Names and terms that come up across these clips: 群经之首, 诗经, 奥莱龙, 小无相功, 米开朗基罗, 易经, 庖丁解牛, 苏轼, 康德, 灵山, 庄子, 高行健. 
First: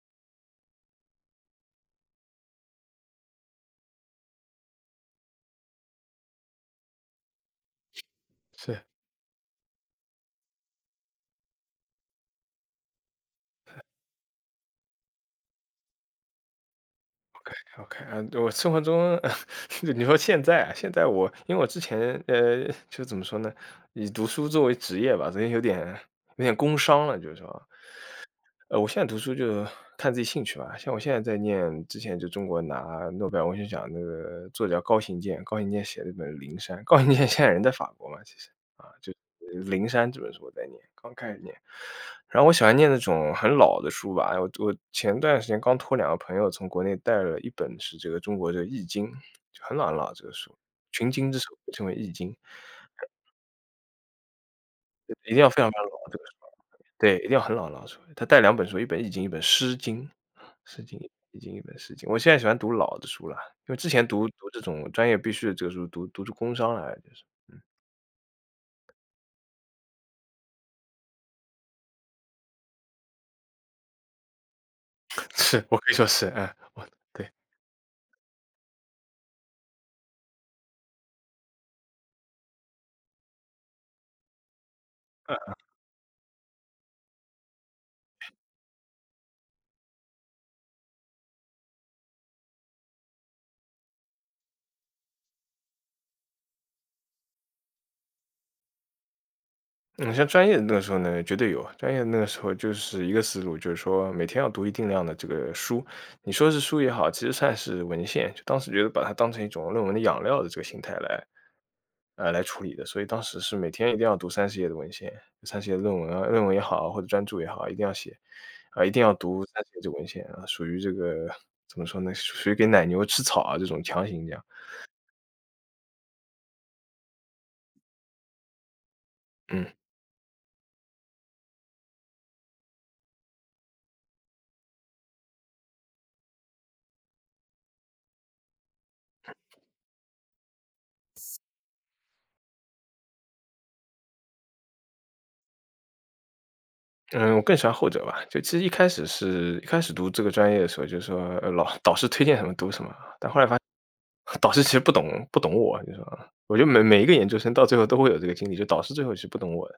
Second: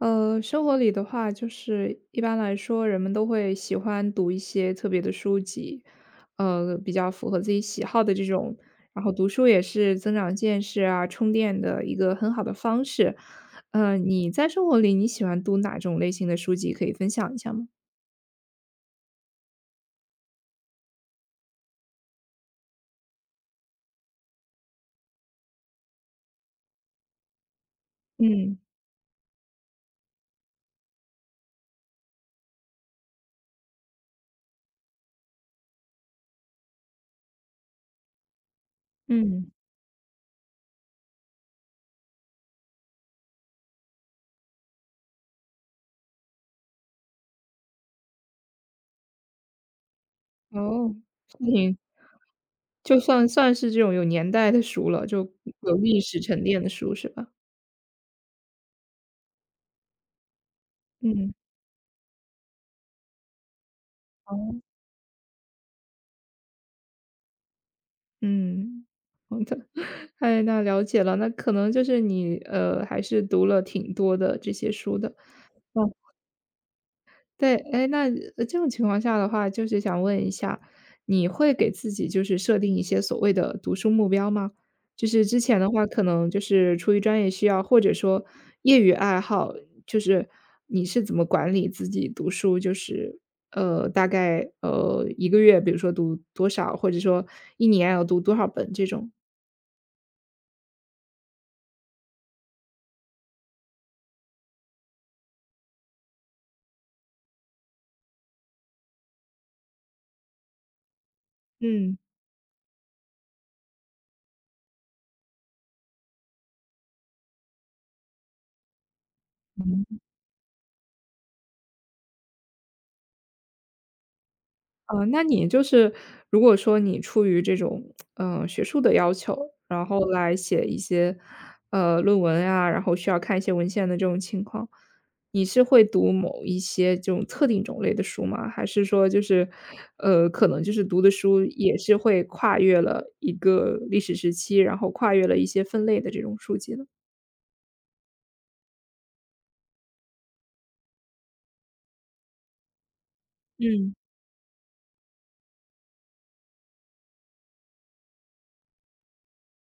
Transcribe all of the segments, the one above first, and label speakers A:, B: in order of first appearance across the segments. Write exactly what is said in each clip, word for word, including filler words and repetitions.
A: 呃，生活里的话，就是一般来说，人们都会喜欢读一些特别的书籍，呃，比较符合自己喜好的这种。
B: 是
A: 然后读书也是增长见识啊、充电的一个很好的方式。呃，你在生活里你喜欢读哪种类型的书籍？可以分享一下吗？
B: ，OK，OK，啊，我生活中 你说现在啊，现在我因为我之前呃，就怎么说呢，以读书作为职业吧，所以有点有点工伤了，就是说，
A: 嗯
B: 呃，我现在读书就看自己兴趣吧。像我现在在念，之前就中国拿诺贝尔文学奖那个作家高行健，高行健写了一本《灵山》，高行健现在人在法国嘛，其实啊，就
A: 嗯，
B: 是《灵山》这本书我在念，刚开始念。然后我喜欢念那种很老的书吧，我我前段时间刚托两个朋友从国内带了一本是这个中国这个《易经》，就很老很老这个书，
A: 哦，
B: 《群经之首》被
A: 挺
B: 称为《易经》，
A: 就算算是这种有年代的书了，就
B: 一定要非常
A: 有
B: 非常
A: 历
B: 老这
A: 史
B: 个书。
A: 沉淀的书是
B: 对，一
A: 吧？
B: 定要很老很老的书。他带两本书，一本《易经》，一本《诗经》，《诗经》
A: 嗯，
B: 《易经》，一本《诗经》。我现在喜欢读老的书了，因为之前读读这种专业必须的这个书，读读出工伤来了就是。嗯，
A: 嗯，好的。哎，那了解了，那可能就是你，呃，还是读了挺多的这些书的。
B: 是，我可
A: 哦，
B: 以说是，嗯，我对。
A: 对，哎，那呃这种情况下的话，就是想问一下，你会给自己就是设定一些所谓的读书目标吗？就是之前的话，可能就是出于专业需要，或者说业余爱好，就是你是怎么管理自己读书，就是，呃，大概，呃一个月，比如说读多少，或者说一年要读多少本这种？
B: 嗯，像专业的那个时候呢，绝对有。专业的那个时候就是一个思路，就是说每天要读一定量的这个书，你说是书也好，其实算是文献，就当时觉得把它当成一种论文的养料的这个心态来
A: 嗯，
B: 呃，来处理的。所以当时是每天一定要读三十页的文献三十页的论文啊论文也好啊，或者专著也好啊，一定要写，啊，一定要读三十页
A: 嗯
B: 的文献啊，属于这个怎么说呢，属于给奶牛吃草啊，这种强行这样。
A: 呃，那你就是如果说你出于这种，呃，学术的要求，
B: 嗯，
A: 然后来写一些，呃，论文呀，然后需要看一些文献的这种情况，你是会读某一些这种特定种类的书吗？还是说就是，呃，可能就是读的书也是会跨越了一个历史时期，然后跨越了一些分类的这种书籍呢？
B: 嗯，我更喜欢后者吧，就其实一开始是一开始读这个专业的时候，就是说，呃老 导师推荐什么读什么，
A: 嗯。
B: 导师其实不懂不懂我，你说啊我觉得每每一个研究生到最后都会有这个经历，就导师最后是不懂我的。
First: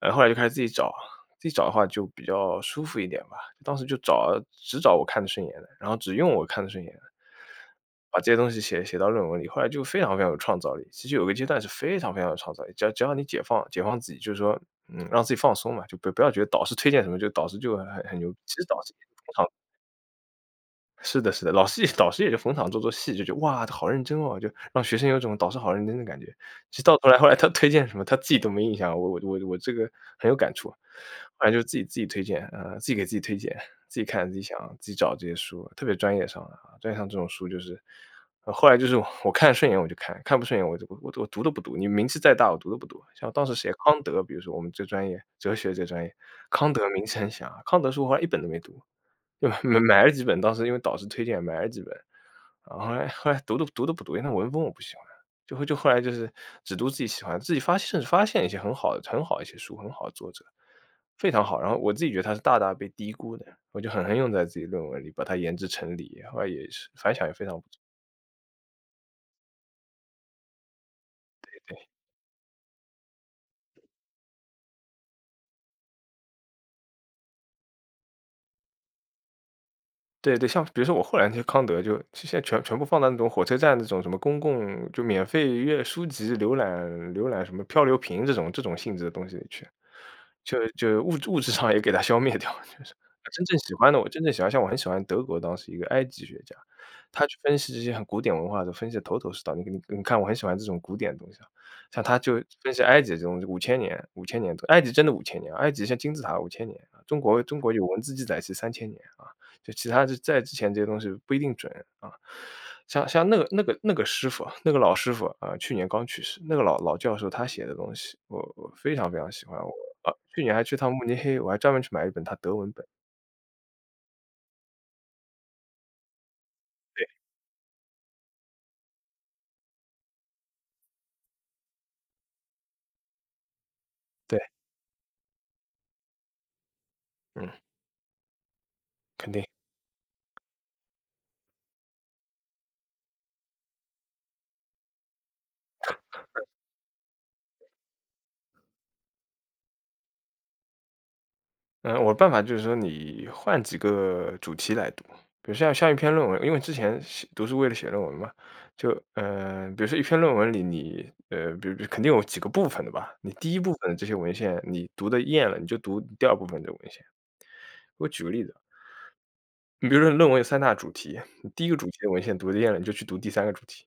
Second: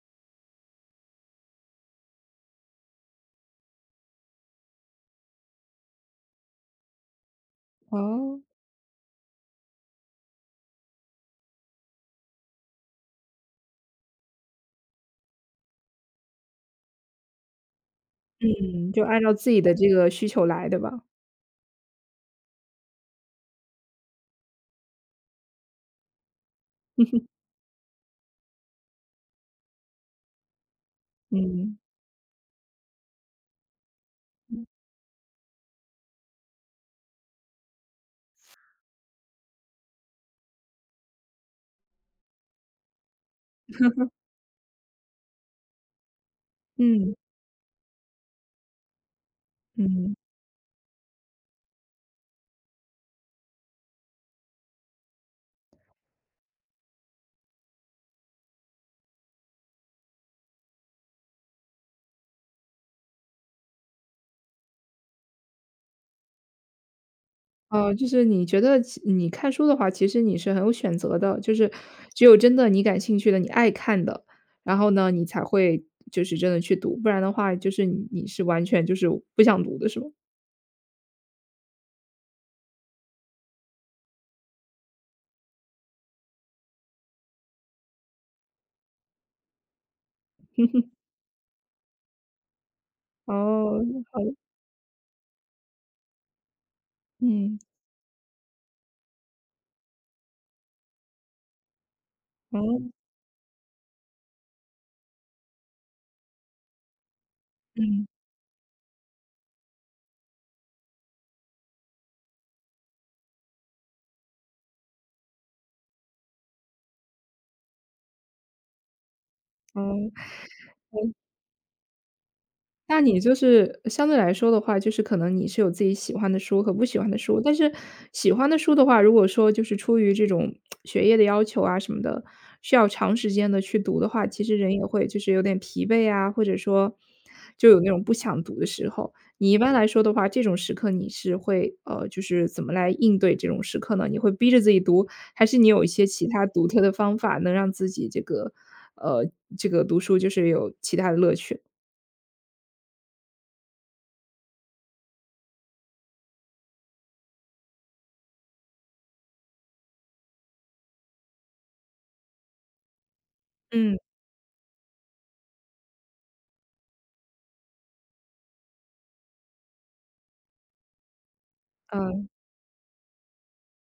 B: 呃，后来就开始自己找，自己找的话就比较舒服一点吧。当时就找只找我看得顺眼的，然后只用我看得顺眼的，把这些
A: 哦，
B: 东西写写到论文里。后来就非常非常有创造力，其实有个阶段是非常非常有创造力，只要只要你解放解放自己，就是说，嗯，让自己放松嘛，就不不要觉得导师推荐什么就导师就很很牛逼，其实导师
A: 嗯，就
B: 也是
A: 按
B: 非
A: 照
B: 常
A: 自己的这个需求来，的吧？
B: 是的是的，老师也导 师也就逢场做做戏，就觉得"哇，他好认真哦"，就让学生有种导师好认真的感觉。其实到头来，后来他推荐什么，他自己都没印象，我我我我这个很有感触。后来就自
A: 嗯，
B: 己自己推荐，呃，自己给自己推荐，自己看、自己想、自己找这些书，特别专业上的啊，专业上这种书就是呃后来就是我我看顺眼我就看，看不顺眼我就我我我读都不读，你名气再大我读都不读。像当时谁康德，比如说我们这专业，哲学这专业，康德名
A: 嗯，
B: 气很响啊康德书我后来一本都没读。就买买了
A: 嗯。
B: 几本，当时因为导师推荐买了几本，然后后来后来读的读的不读，因为那文风我不喜欢，就会就后来就是只读自己喜欢，自己发现甚至发现一些很好的很好一些书，很好的作者，非常好。然后我自己觉得它是大大被低估的，我就狠狠用在自己论文里，把它研制成理，后来也是反响也非常不错。
A: 哦，就是你觉得其你看书的话，其实你是很有选择的，就是只有真的你感兴趣的、你爱看的，然后呢，你才会就是真的去读，不然的话，就是你你是完全就是不想读的，是吗？
B: 对对，像比如说我后来那些康德就现在全全部放到那种火车站那种什么公共就免费阅书籍浏览浏览什么漂流瓶这种这种性质的东西里去，就就物质物质上也给它消灭掉，就是真正喜
A: 哦，
B: 欢的我
A: 好
B: 真正
A: 的
B: 喜欢像我很喜欢德国当时一个埃及学家，他去分
A: 嗯，
B: 析这些很古典文化的，分析的头头是道。你你你看我很喜欢这种古典的东西啊，像他就
A: 哦，
B: 分析埃及这种五千年五千年的埃及真的五千年啊，埃及像金字塔五千年啊，中国中国有文
A: 嗯，
B: 字记载是三千年啊。就其他这在之前这些东西不一定准啊。像像那个那个那个师傅，那个老师傅啊，去年刚去世，那个老老教授他写的东西，我我非常非常喜欢。我啊，
A: 哦。
B: 去年还去趟慕尼黑，我还专门去买了一本他德文本。
A: 那你就是相对来说的话，就是可能你是有自己喜欢的书和不喜
B: 对
A: 欢的书，但是喜欢的书的话，如果说就是出于这种学业的要求啊什么的，需要长时间的去读的话，
B: 对，
A: 其实人也会就是有点疲惫啊，或者说
B: 嗯，
A: 就有那种不想读的时候。
B: 肯定。
A: 你一般来说的话，这种时刻你是会，呃，就是怎么来应对这种时刻呢？你会逼着自己读，还是你有一些其他独特的方法能让自己这个，呃，这个读书就是有其他的乐趣？
B: 嗯，我的办法就是说你换几个主题来读，比如像像一篇论文，因为之前写读书为了写论文嘛，就嗯，呃比如说一篇论文里你呃，比如肯定有几个部分的吧，你第一部分的
A: 嗯。
B: 这些文献你读的厌了，你就读第二部分的文献。我举个例子啊你比如说论文有三大主题，你第一个主题的文
A: 嗯。
B: 献读的厌了，你就去读第三个主题；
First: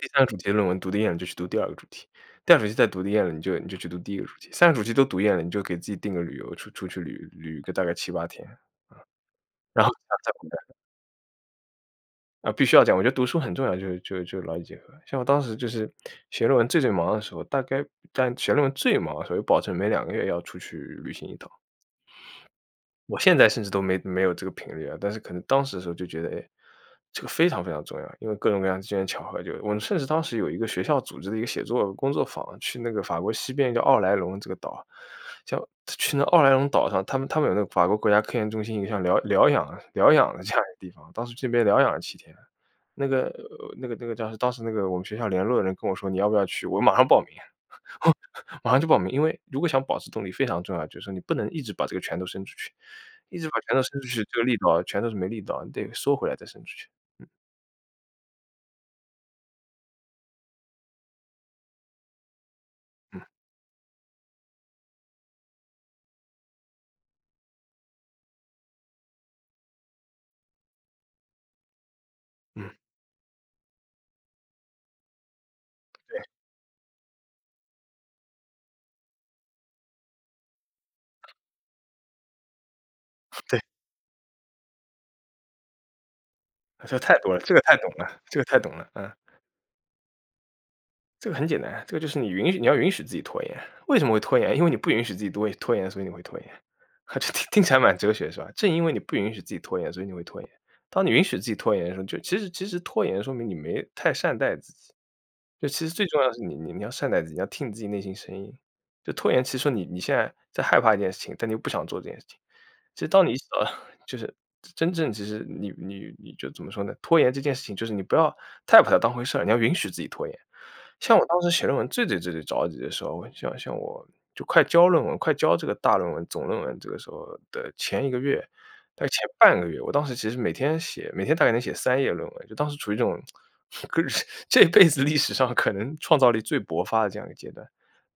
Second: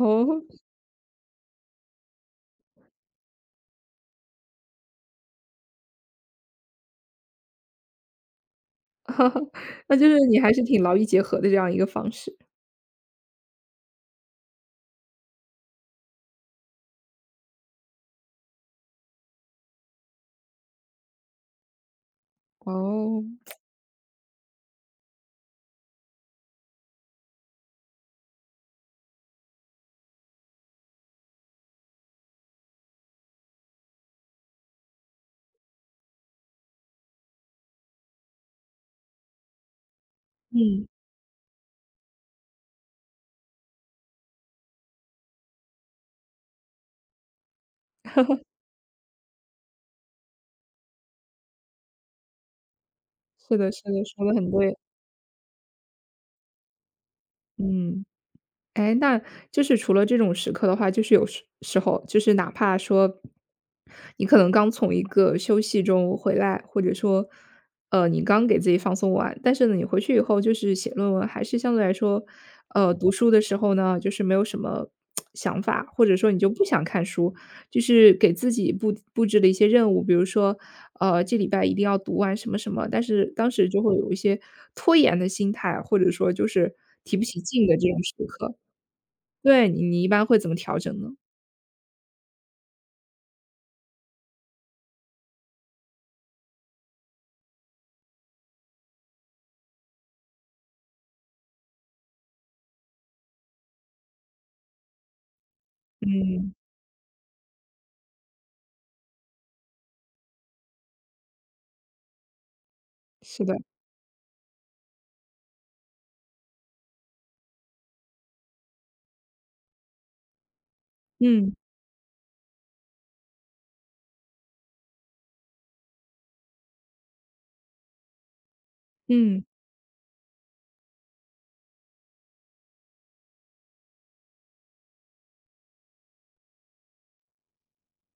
B: 第三个主题的论文读的厌了，你就去读第二个主题；第二主题再读的厌了，你就你就去读第一个主题；三个主题都读厌了，你就给自己定个旅游，出出去旅旅个大概七八天。然后
A: 那就是
B: 再
A: 你
B: 回
A: 还是挺劳逸结合的这样一个方式。
B: 来，啊，必须要这样。我觉得读书很重要，就是就就劳逸结合。像我当时就是写论文最最忙的时候，大概但写论文最忙的时候，有保证每两个月要出去旅行一趟。我
A: 哦，
B: 现在甚至都没没有这个频率啊，但是可能当时的时候就觉得，哎，这个非常非常重要，因为各种各样机缘巧合就我们甚至当时有一个学校组织的一个写作工作坊，去那个法国西边叫奥莱龙这个岛，像去那奥莱龙岛上，他们他们有那个法国国家科研中心一个像疗疗养疗养的这样一
A: 嗯，
B: 个地方，当时去那边疗养了七天。那个呃那个那个叫是当时那个我们学校联络的人跟我说："你要不要去？"我马上报名。马上就报名，因为如果想保持动力非常重要，就是说你不能一直把这个拳头伸出去，一直
A: 是
B: 把
A: 的
B: 拳头
A: 是的，
B: 伸出去，
A: 说的
B: 这个
A: 很
B: 力
A: 对，
B: 道全拳头是没力道，你得收回来再伸出去。
A: 嗯。哎，那就是除了这种时刻的话，就是有时时候，就是哪怕说
B: 嗯，
A: 你可能刚从一个休息中回来，或者说，呃，你刚给自己放松完，但是呢，你回去以后就是写论文，还是相对来说，
B: 嗯，
A: 呃，读书的时候呢，就是没有什么想法，或者
B: 对，
A: 说你就不想看书，就是给自己布布置了一些任务，比如说，呃，这礼拜一定要读完什么什么，但是当
B: 对，
A: 时就会有一些拖延的心态，或者说就是
B: 这
A: 提
B: 太
A: 不
B: 多了，
A: 起
B: 这个
A: 劲
B: 太
A: 的这
B: 懂
A: 种时
B: 了，这个
A: 刻。
B: 太懂了，嗯。
A: 对，你你一般会怎么调整呢？
B: 这个很简单，这个就是你允许你要允许自己拖延。为什么会拖延？因为你不允许自己多拖延，所以你会拖延。啊，这听听起来蛮哲学是吧？正因为你不允许自己拖延，所以你会拖延。当你允许自己拖延的时候，就其实其实拖延说明你没太善待自己。就其实最重要的是你
A: 嗯，
B: 你你要善待自己，你要听你自己内心声音。就拖延其实说你你现在在害怕一件事情，但你又不想做这件事情。其实当你
A: 是的，
B: 呃就是真正其实你你你就怎么说呢？拖延这件事情，就是你不要太把它当回事儿，你要允许自己拖延。像我当时
A: 嗯，
B: 写论文最最最最着急的时候，像像我就快交论文，快交这个大论文、总论文这个时候的前一个月，大概前
A: 嗯，
B: 半个月，我当时其实每天写每天大概能写三页论文，就当时处于这种 这辈子历史上可能创造力最勃发的这样一个阶段。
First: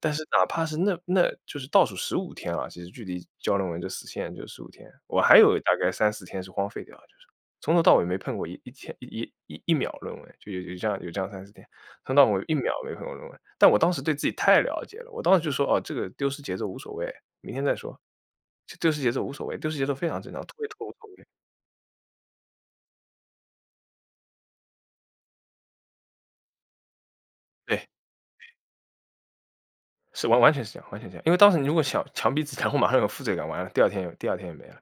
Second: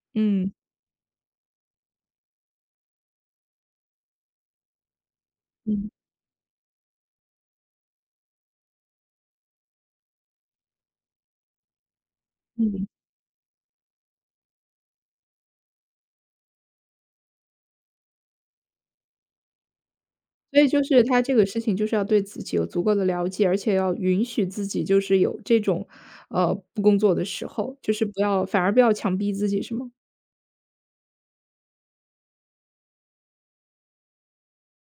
B: 但是哪
A: 嗯，
B: 怕是那那就是倒数十五天啊，其实距离交论文就死线就十五天，我还有大概
A: 嗯，
B: 三四天是荒废掉的，就是从头到尾没碰过一一天一一一一秒论文，就有有这样有这样三四天，从头到尾一秒
A: 嗯，
B: 没碰过论文。但我当时对自己太了解了，我当时就说：“哦，这个丢失节奏无所谓，明天再说。这丢失节奏无所谓，丢失节奏非常正常，
A: 所
B: 拖
A: 以
B: 一
A: 就
B: 拖无
A: 是
B: 所
A: 他
B: 谓。”
A: 这个事情就是要对自己有足够的了解，而且要允许自己就是有这种，呃，不工作的时候，
B: 对，
A: 就是不要反而不要强逼自己是吗？
B: 是完完全是这样，完全是这样。因为当时你如果想强逼自己，然后马上有负罪感，完了第二天有第二天也没了。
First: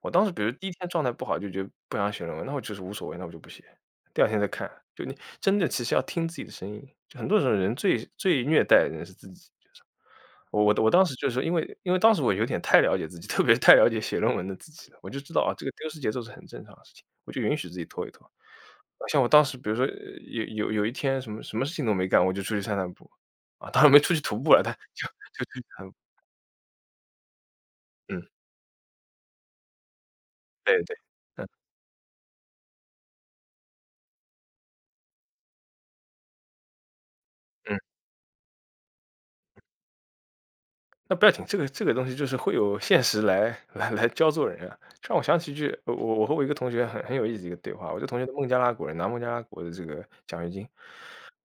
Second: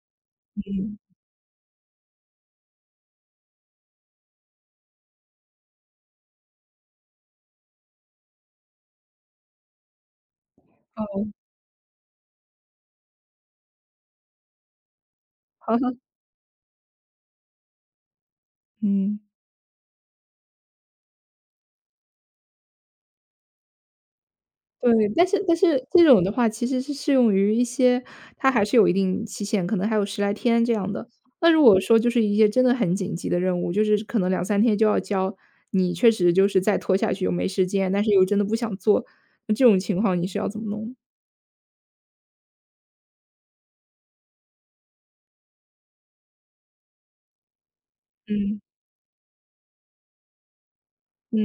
B: 我当时比如第一天
A: 嗯，
B: 状态不好，就觉得不想写论文，那我就是无所谓，那我就不写，第二天再看。就你真的其实要听自己的声音，就很多时候人最最虐待的人是自己。就是我我我
A: 哦，
B: 当时 就是说，因为因为当时我有点太了解自己，特别是太了解写论文的自己了，我就知道啊，这个
A: 好
B: 丢
A: 好，
B: 失节奏是很正常的事情，我就允许自己拖一拖。
A: 嗯。
B: 像我当时比如说呃有有有一天什么什么事情都没干，我就出去散散步，啊，当然没出去徒步了，但 就
A: 对，但是
B: 就
A: 但
B: 出去
A: 是
B: 散步，
A: 这种的话其实是适用于一些
B: 嗯，
A: 它还是有一定期限，可能还有十来天这
B: 对，
A: 样
B: 对，
A: 的。
B: 嗯，
A: 那如果说就是一些真的很紧急的任务，就是可能两三天就要交，你确实就是再拖下去又没时
B: 嗯。
A: 间，但是又真的不想做，那这种情况你是要怎么弄？
B: 那不要紧，这个这个东西就是会有现实来来来教做人啊。这让我想起一句，我我我和我一个同学很很有意思的一个对话。我这同学是孟加
A: 嗯，
B: 拉国人，拿孟加拉国的这个奖学金。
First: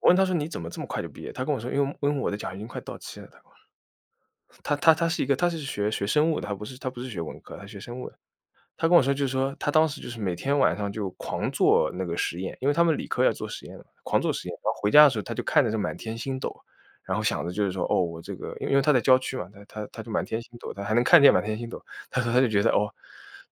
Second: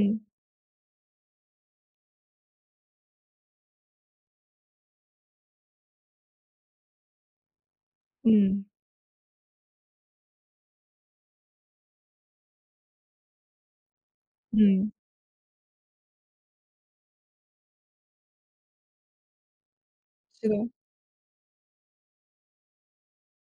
B: 我问他说：“你怎么这么快就毕业？”他跟我说：“因为因为我的奖学金快到期了。”他他他他是一个他是学学生物的，他不是他不是学文科，他学生物的。
A: 嗯，
B: 他跟我说就是说，他当时就是每天晚上就狂做那个实验，因为他们理科要做实验嘛，狂做实验。然后回
A: 嗯，
B: 家的时候，他就看着这满天星斗，然后想着就是说，哦，我这个因为因为他在郊区嘛，他他他就满天
A: 是
B: 星
A: 的。
B: 斗，他还能看见满天星斗。他说他就觉得，哦，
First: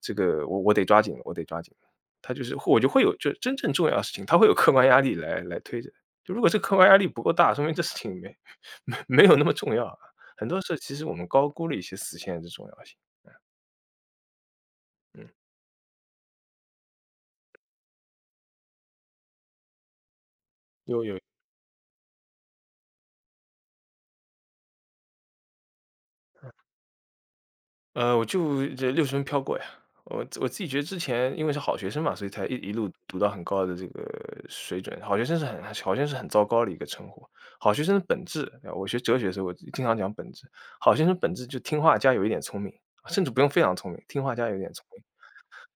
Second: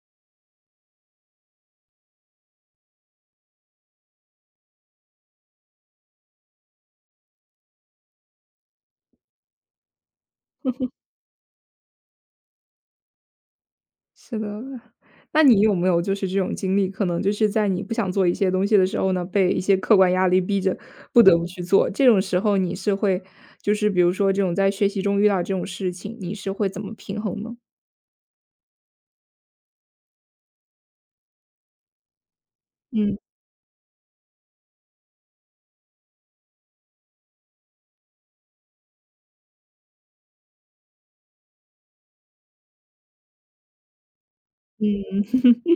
B: 这个我我得抓紧了，我得抓紧了，他就是我就会有就真正重要的事情，他会有客观压力来来推着。就如果这客观压力不够大，说明这事情没 没没有那么重要啊。很多事其实我们高估了一些死线的重要性。
A: 是的，
B: 嗯，
A: 那你有没有就是这种经历，可能就是在你不想做一些东西的时候呢，被一些客观压力逼着
B: 有，有，
A: 不得不去做，这种时候你是会就是比如说这种在学习中遇到这种事情，你是会怎么平衡呢？
B: 呃，我就这六十分飘过呀。我我自己觉得之前因为是好学生嘛，所以才一一路
A: 嗯，
B: 读到很高的这个水准。好学生是很好像是很糟糕的一个称呼。好学生的本质，对吧，我学哲学的时候，我经常讲本质。好学生本质就听话加有一点聪明，甚至不用非常聪明，听话加有一点聪明。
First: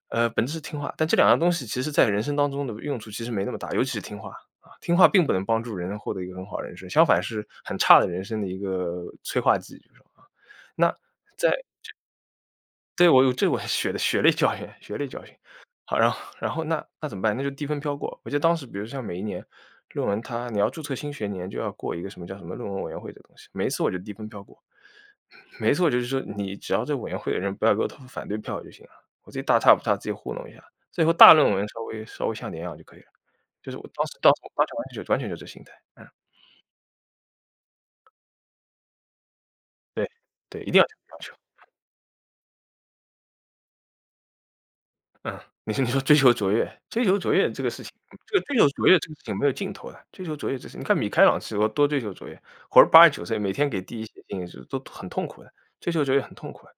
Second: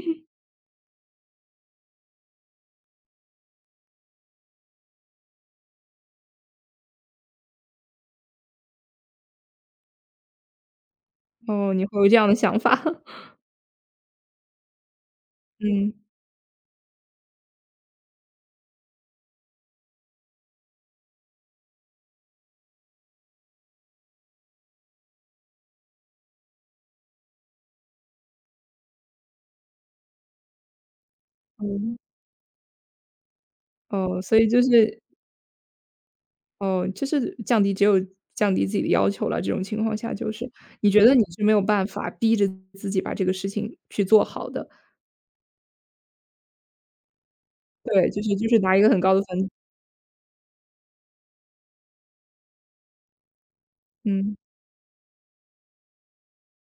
B: 呃，本质是听话，但这两样东西其实在人生当中的用处其实没那么大，尤其是听话啊，听话并不能帮助人获得一个很好的人生，相反是很差的人生的一个催化剂，就是说啊。那在
A: 哦，你会有这样的想法。
B: 对，我 有这我血的血泪教训，血泪教训。
A: 嗯，
B: 好，然后然后那那怎么办？那就低分飘过。我记得当时比如像每一年论文它你要注册新学年就要过一个什么叫什么论文委员会的东西，每一次我就低分飘过。每一次我就是说你只要这委员会的人不要给我投反对票就行了，我自己大差不差自己糊弄一下，最后大论文稍
A: 嗯，
B: 微稍微像点样就可以了。就是我当时
A: 哦，
B: 当
A: 所
B: 时
A: 以就
B: 当时完
A: 是
B: 全就完全就这心态，嗯，
A: 哦，就是降低只有降低自己的要求了，这种情况
B: 对，
A: 下就是，
B: 对，一定要
A: 你
B: 这个
A: 觉得
B: 要
A: 你
B: 求。
A: 是没有办法逼着自己把这个事情去做好的，
B: 嗯，你说你说追求卓越，追求卓越这个事情，
A: 对，
B: 嗯
A: 就是
B: 这个
A: 就
B: 追
A: 是
B: 求
A: 拿一
B: 卓
A: 个
B: 越
A: 很
B: 这
A: 高
B: 个事
A: 的
B: 情没
A: 分，
B: 有尽头的。追求卓越这事，你看米开朗基罗多追求卓越，活了八十九岁，每天给第一写
A: 嗯。
B: 信就都很痛苦的，追求卓越很痛苦的。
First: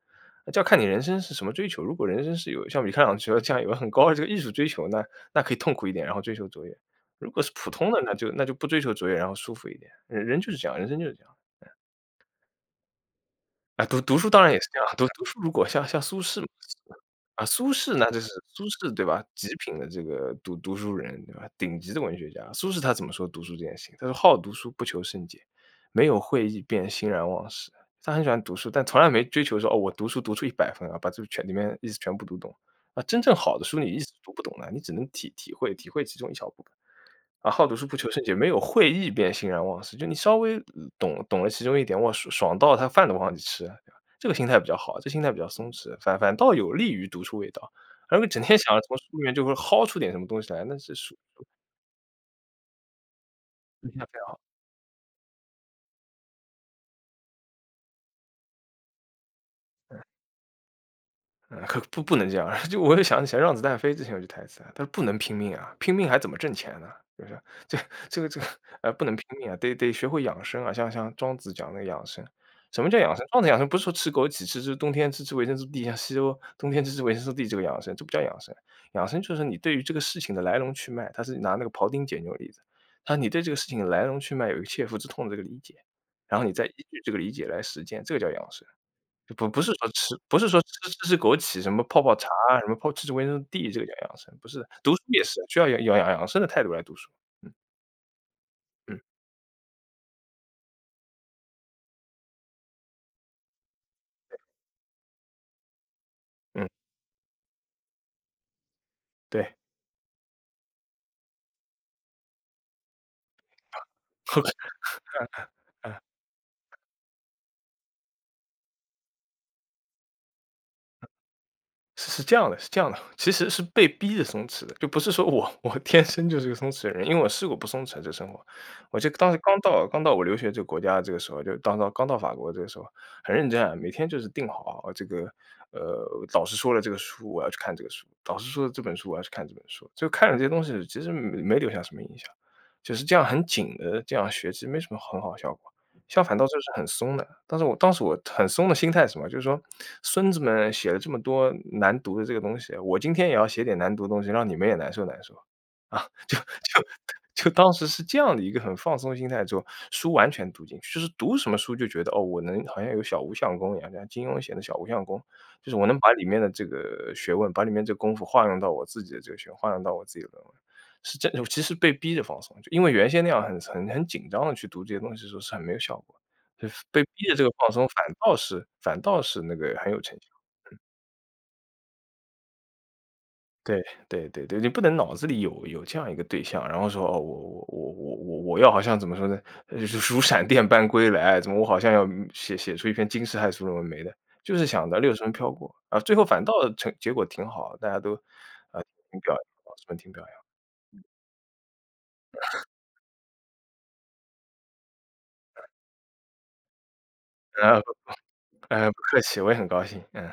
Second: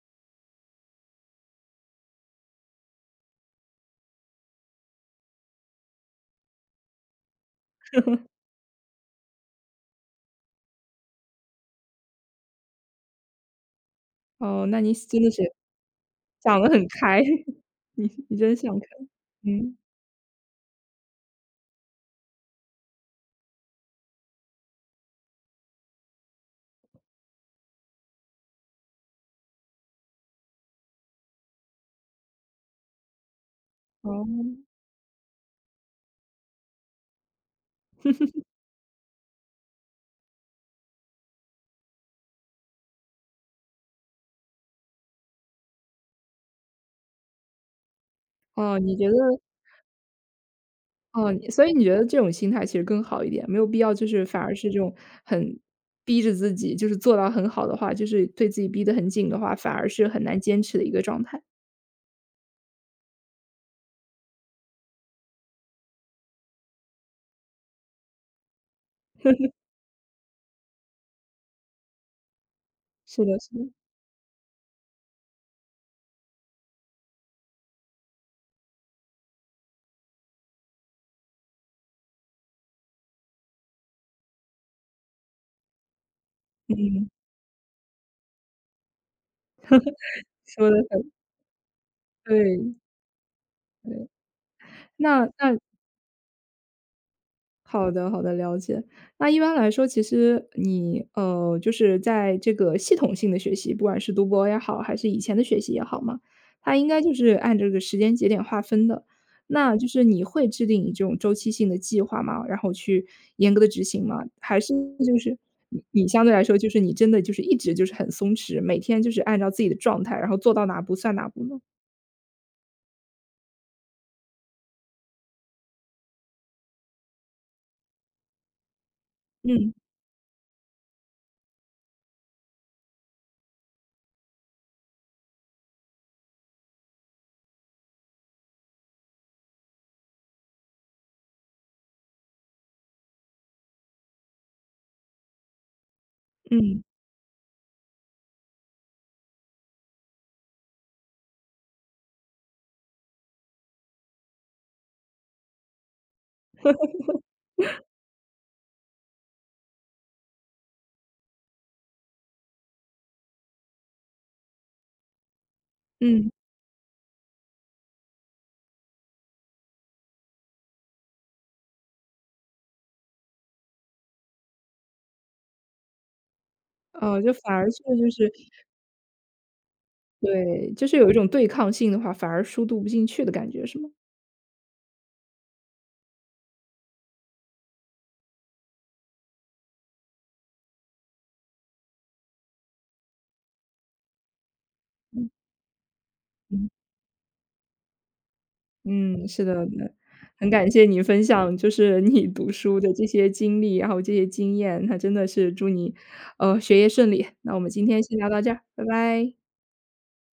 B: 这要看你人生是什么追求，如果人生是有像米开朗基罗这样有很高的这个艺术追求，那那可以痛苦一点，然后追求卓越。如果是普通的，那就那就不追求卓越，然后舒服一点。人人就是这样，人生就是这样。啊，读读书当然也
A: 哦，
B: 是这
A: 那
B: 样，
A: 你
B: 读
A: 真
B: 读
A: 的
B: 书如
A: 是
B: 果像像苏轼嘛，
A: 想得很开，
B: 啊，苏轼 那
A: 你
B: 就是
A: 你真
B: 苏
A: 想开，
B: 轼对吧？极
A: 嗯，
B: 品的这个读读书人对吧？顶级的文学家。苏轼他怎么说读书这件事情？他说：“好读书，不求甚解，没有会意便欣然忘食。”他很喜欢读书，但从来没追求说：“哦，我读书读出一百分啊，把这全里面意思全部读懂。”啊，真正好的书你意思
A: 哦，
B: 读不懂的，你只能体体会体会其中一小部分。啊，好读书不求甚解，没有会意便欣然忘食。就你稍微嗯懂懂了其中一点，哇，爽爽到他饭都忘记吃了对吧？这个心态比较好，这心态比较松弛，反反倒有利于读出味道。而整天想
A: 哦，
B: 着
A: 你
B: 从书
A: 觉得
B: 里面就会薅出点什么东西来，那是书。
A: 哦，你所以你觉得这种心态其实更好一点，没有必要就是反而是这种很逼着自己，就是做到很好的话，就是对自己逼得很紧的话，反而是很难坚持的一个状态。
B: 嗯，可不不能这样。就我又想起来“让子弹飞”之前有句台词啊，他说：“不能拼命啊，拼命还怎么挣钱呢？” 就是这这个这个，呃，不能拼命啊，得得学会养生啊。像像庄子讲那个养生，什么叫养生？
A: 是的，
B: 庄子
A: 是
B: 养生
A: 的，
B: 不是说吃枸杞、吃吃冬天吃吃维生素 D，像西欧冬天吃吃维生素 D 这个养生，这不叫养生。养生就是你对于这个事情的来龙去脉，他是拿那个庖丁解牛的例子，他说你对这个事情的来龙去脉有一个切肤之痛的这个理解，然后你再依据这个理解来实践，这个叫养生。不不是说吃不是说
A: 说的
B: 吃吃
A: 很
B: 吃枸杞，什么泡泡茶啊，什么
A: 对，
B: 泡吃吃维生素 D 这个叫
A: 对。
B: 养生，不是的。读书也
A: 那
B: 是，需
A: 那
B: 要养养养养生的态度来读书。嗯，
A: 好的，好的，了解。
B: 嗯，
A: 那一般来说，其实你呃，就是在这个系统性的学习，不管是读博也好，还是以前的学习也好嘛，
B: 嗯，
A: 它应该就是按这个时间节点划分的。
B: 对
A: 那就是你会制定你这种周期性的计划吗？然后去严格的执行吗？还
B: ，OK。
A: 是就是你你相对来说，就是你真的就是一直就是很松弛，每天就是按照自己的状态，然后做到哪步算哪步呢？
B: 是是这样的，是这样的，其实是被逼着松弛的，就不是说我 我天生就是个松弛的人，因为我试过不松弛这生活。我就当时刚
A: 嗯
B: 到刚到我留学这个国家这个时候，就当到刚到法国这个时候，很认真啊，每天就是定好啊这个呃导师说了这个书我要去看这个书，导师说了这本书我要去看这本书，就看了这些东西，其实没没留下什么印象，就是这样很紧的这样学，其实没什么很好效果。相反倒是是
A: 嗯
B: 很松的。但是我当时我很松的心态是什么？就是说孙子们写了这么多难读的这个东西，我今天也要写点难读的东西，让你们也难受难受。啊，就就就当时是这样的一个很放松心态之后，书完全读进去，就是读什么书就觉得，哦，我能好像有小无相功一样，像金庸写的小无相功，就是我能把里
A: 嗯，
B: 面的这个学问，把里面这个功夫化用到我自己的这个学，化用到我自己的论文。是真的，我其实被逼着放松，就因为原先那样很很很紧张的去读这些东西的时候是很没有效果的，就是被
A: 呃，
B: 逼
A: 就
B: 着这个
A: 反而
B: 放
A: 是
B: 松反
A: 就是
B: 倒是反倒是那个很有成效。
A: 对，就是有一种对抗性的话，反而书读不进去的感觉是
B: 对，
A: 吗？
B: 对，对，对，你不能脑子里有有这样一个对象，然后说，哦，我我我我我我要好像怎么说呢，呃，如闪电般归来，哎怎么我好像要写写出一篇惊世骇俗论文没的，就是想着六十
A: 嗯
B: 分飘过，啊，最后反倒
A: 嗯
B: 成结果挺好，大家都，啊挺
A: 嗯
B: 表扬，
A: 是的，
B: 老师
A: 那
B: 们挺表
A: 很感谢你分享，就是你读书的这些经历，然后这些经验，那真的是祝你，呃，学业顺利。那我们
B: 扬。啊
A: 今
B: 不
A: 天先聊到这儿，拜
B: 呃，不客
A: 拜。
B: 气，我也很高兴，嗯。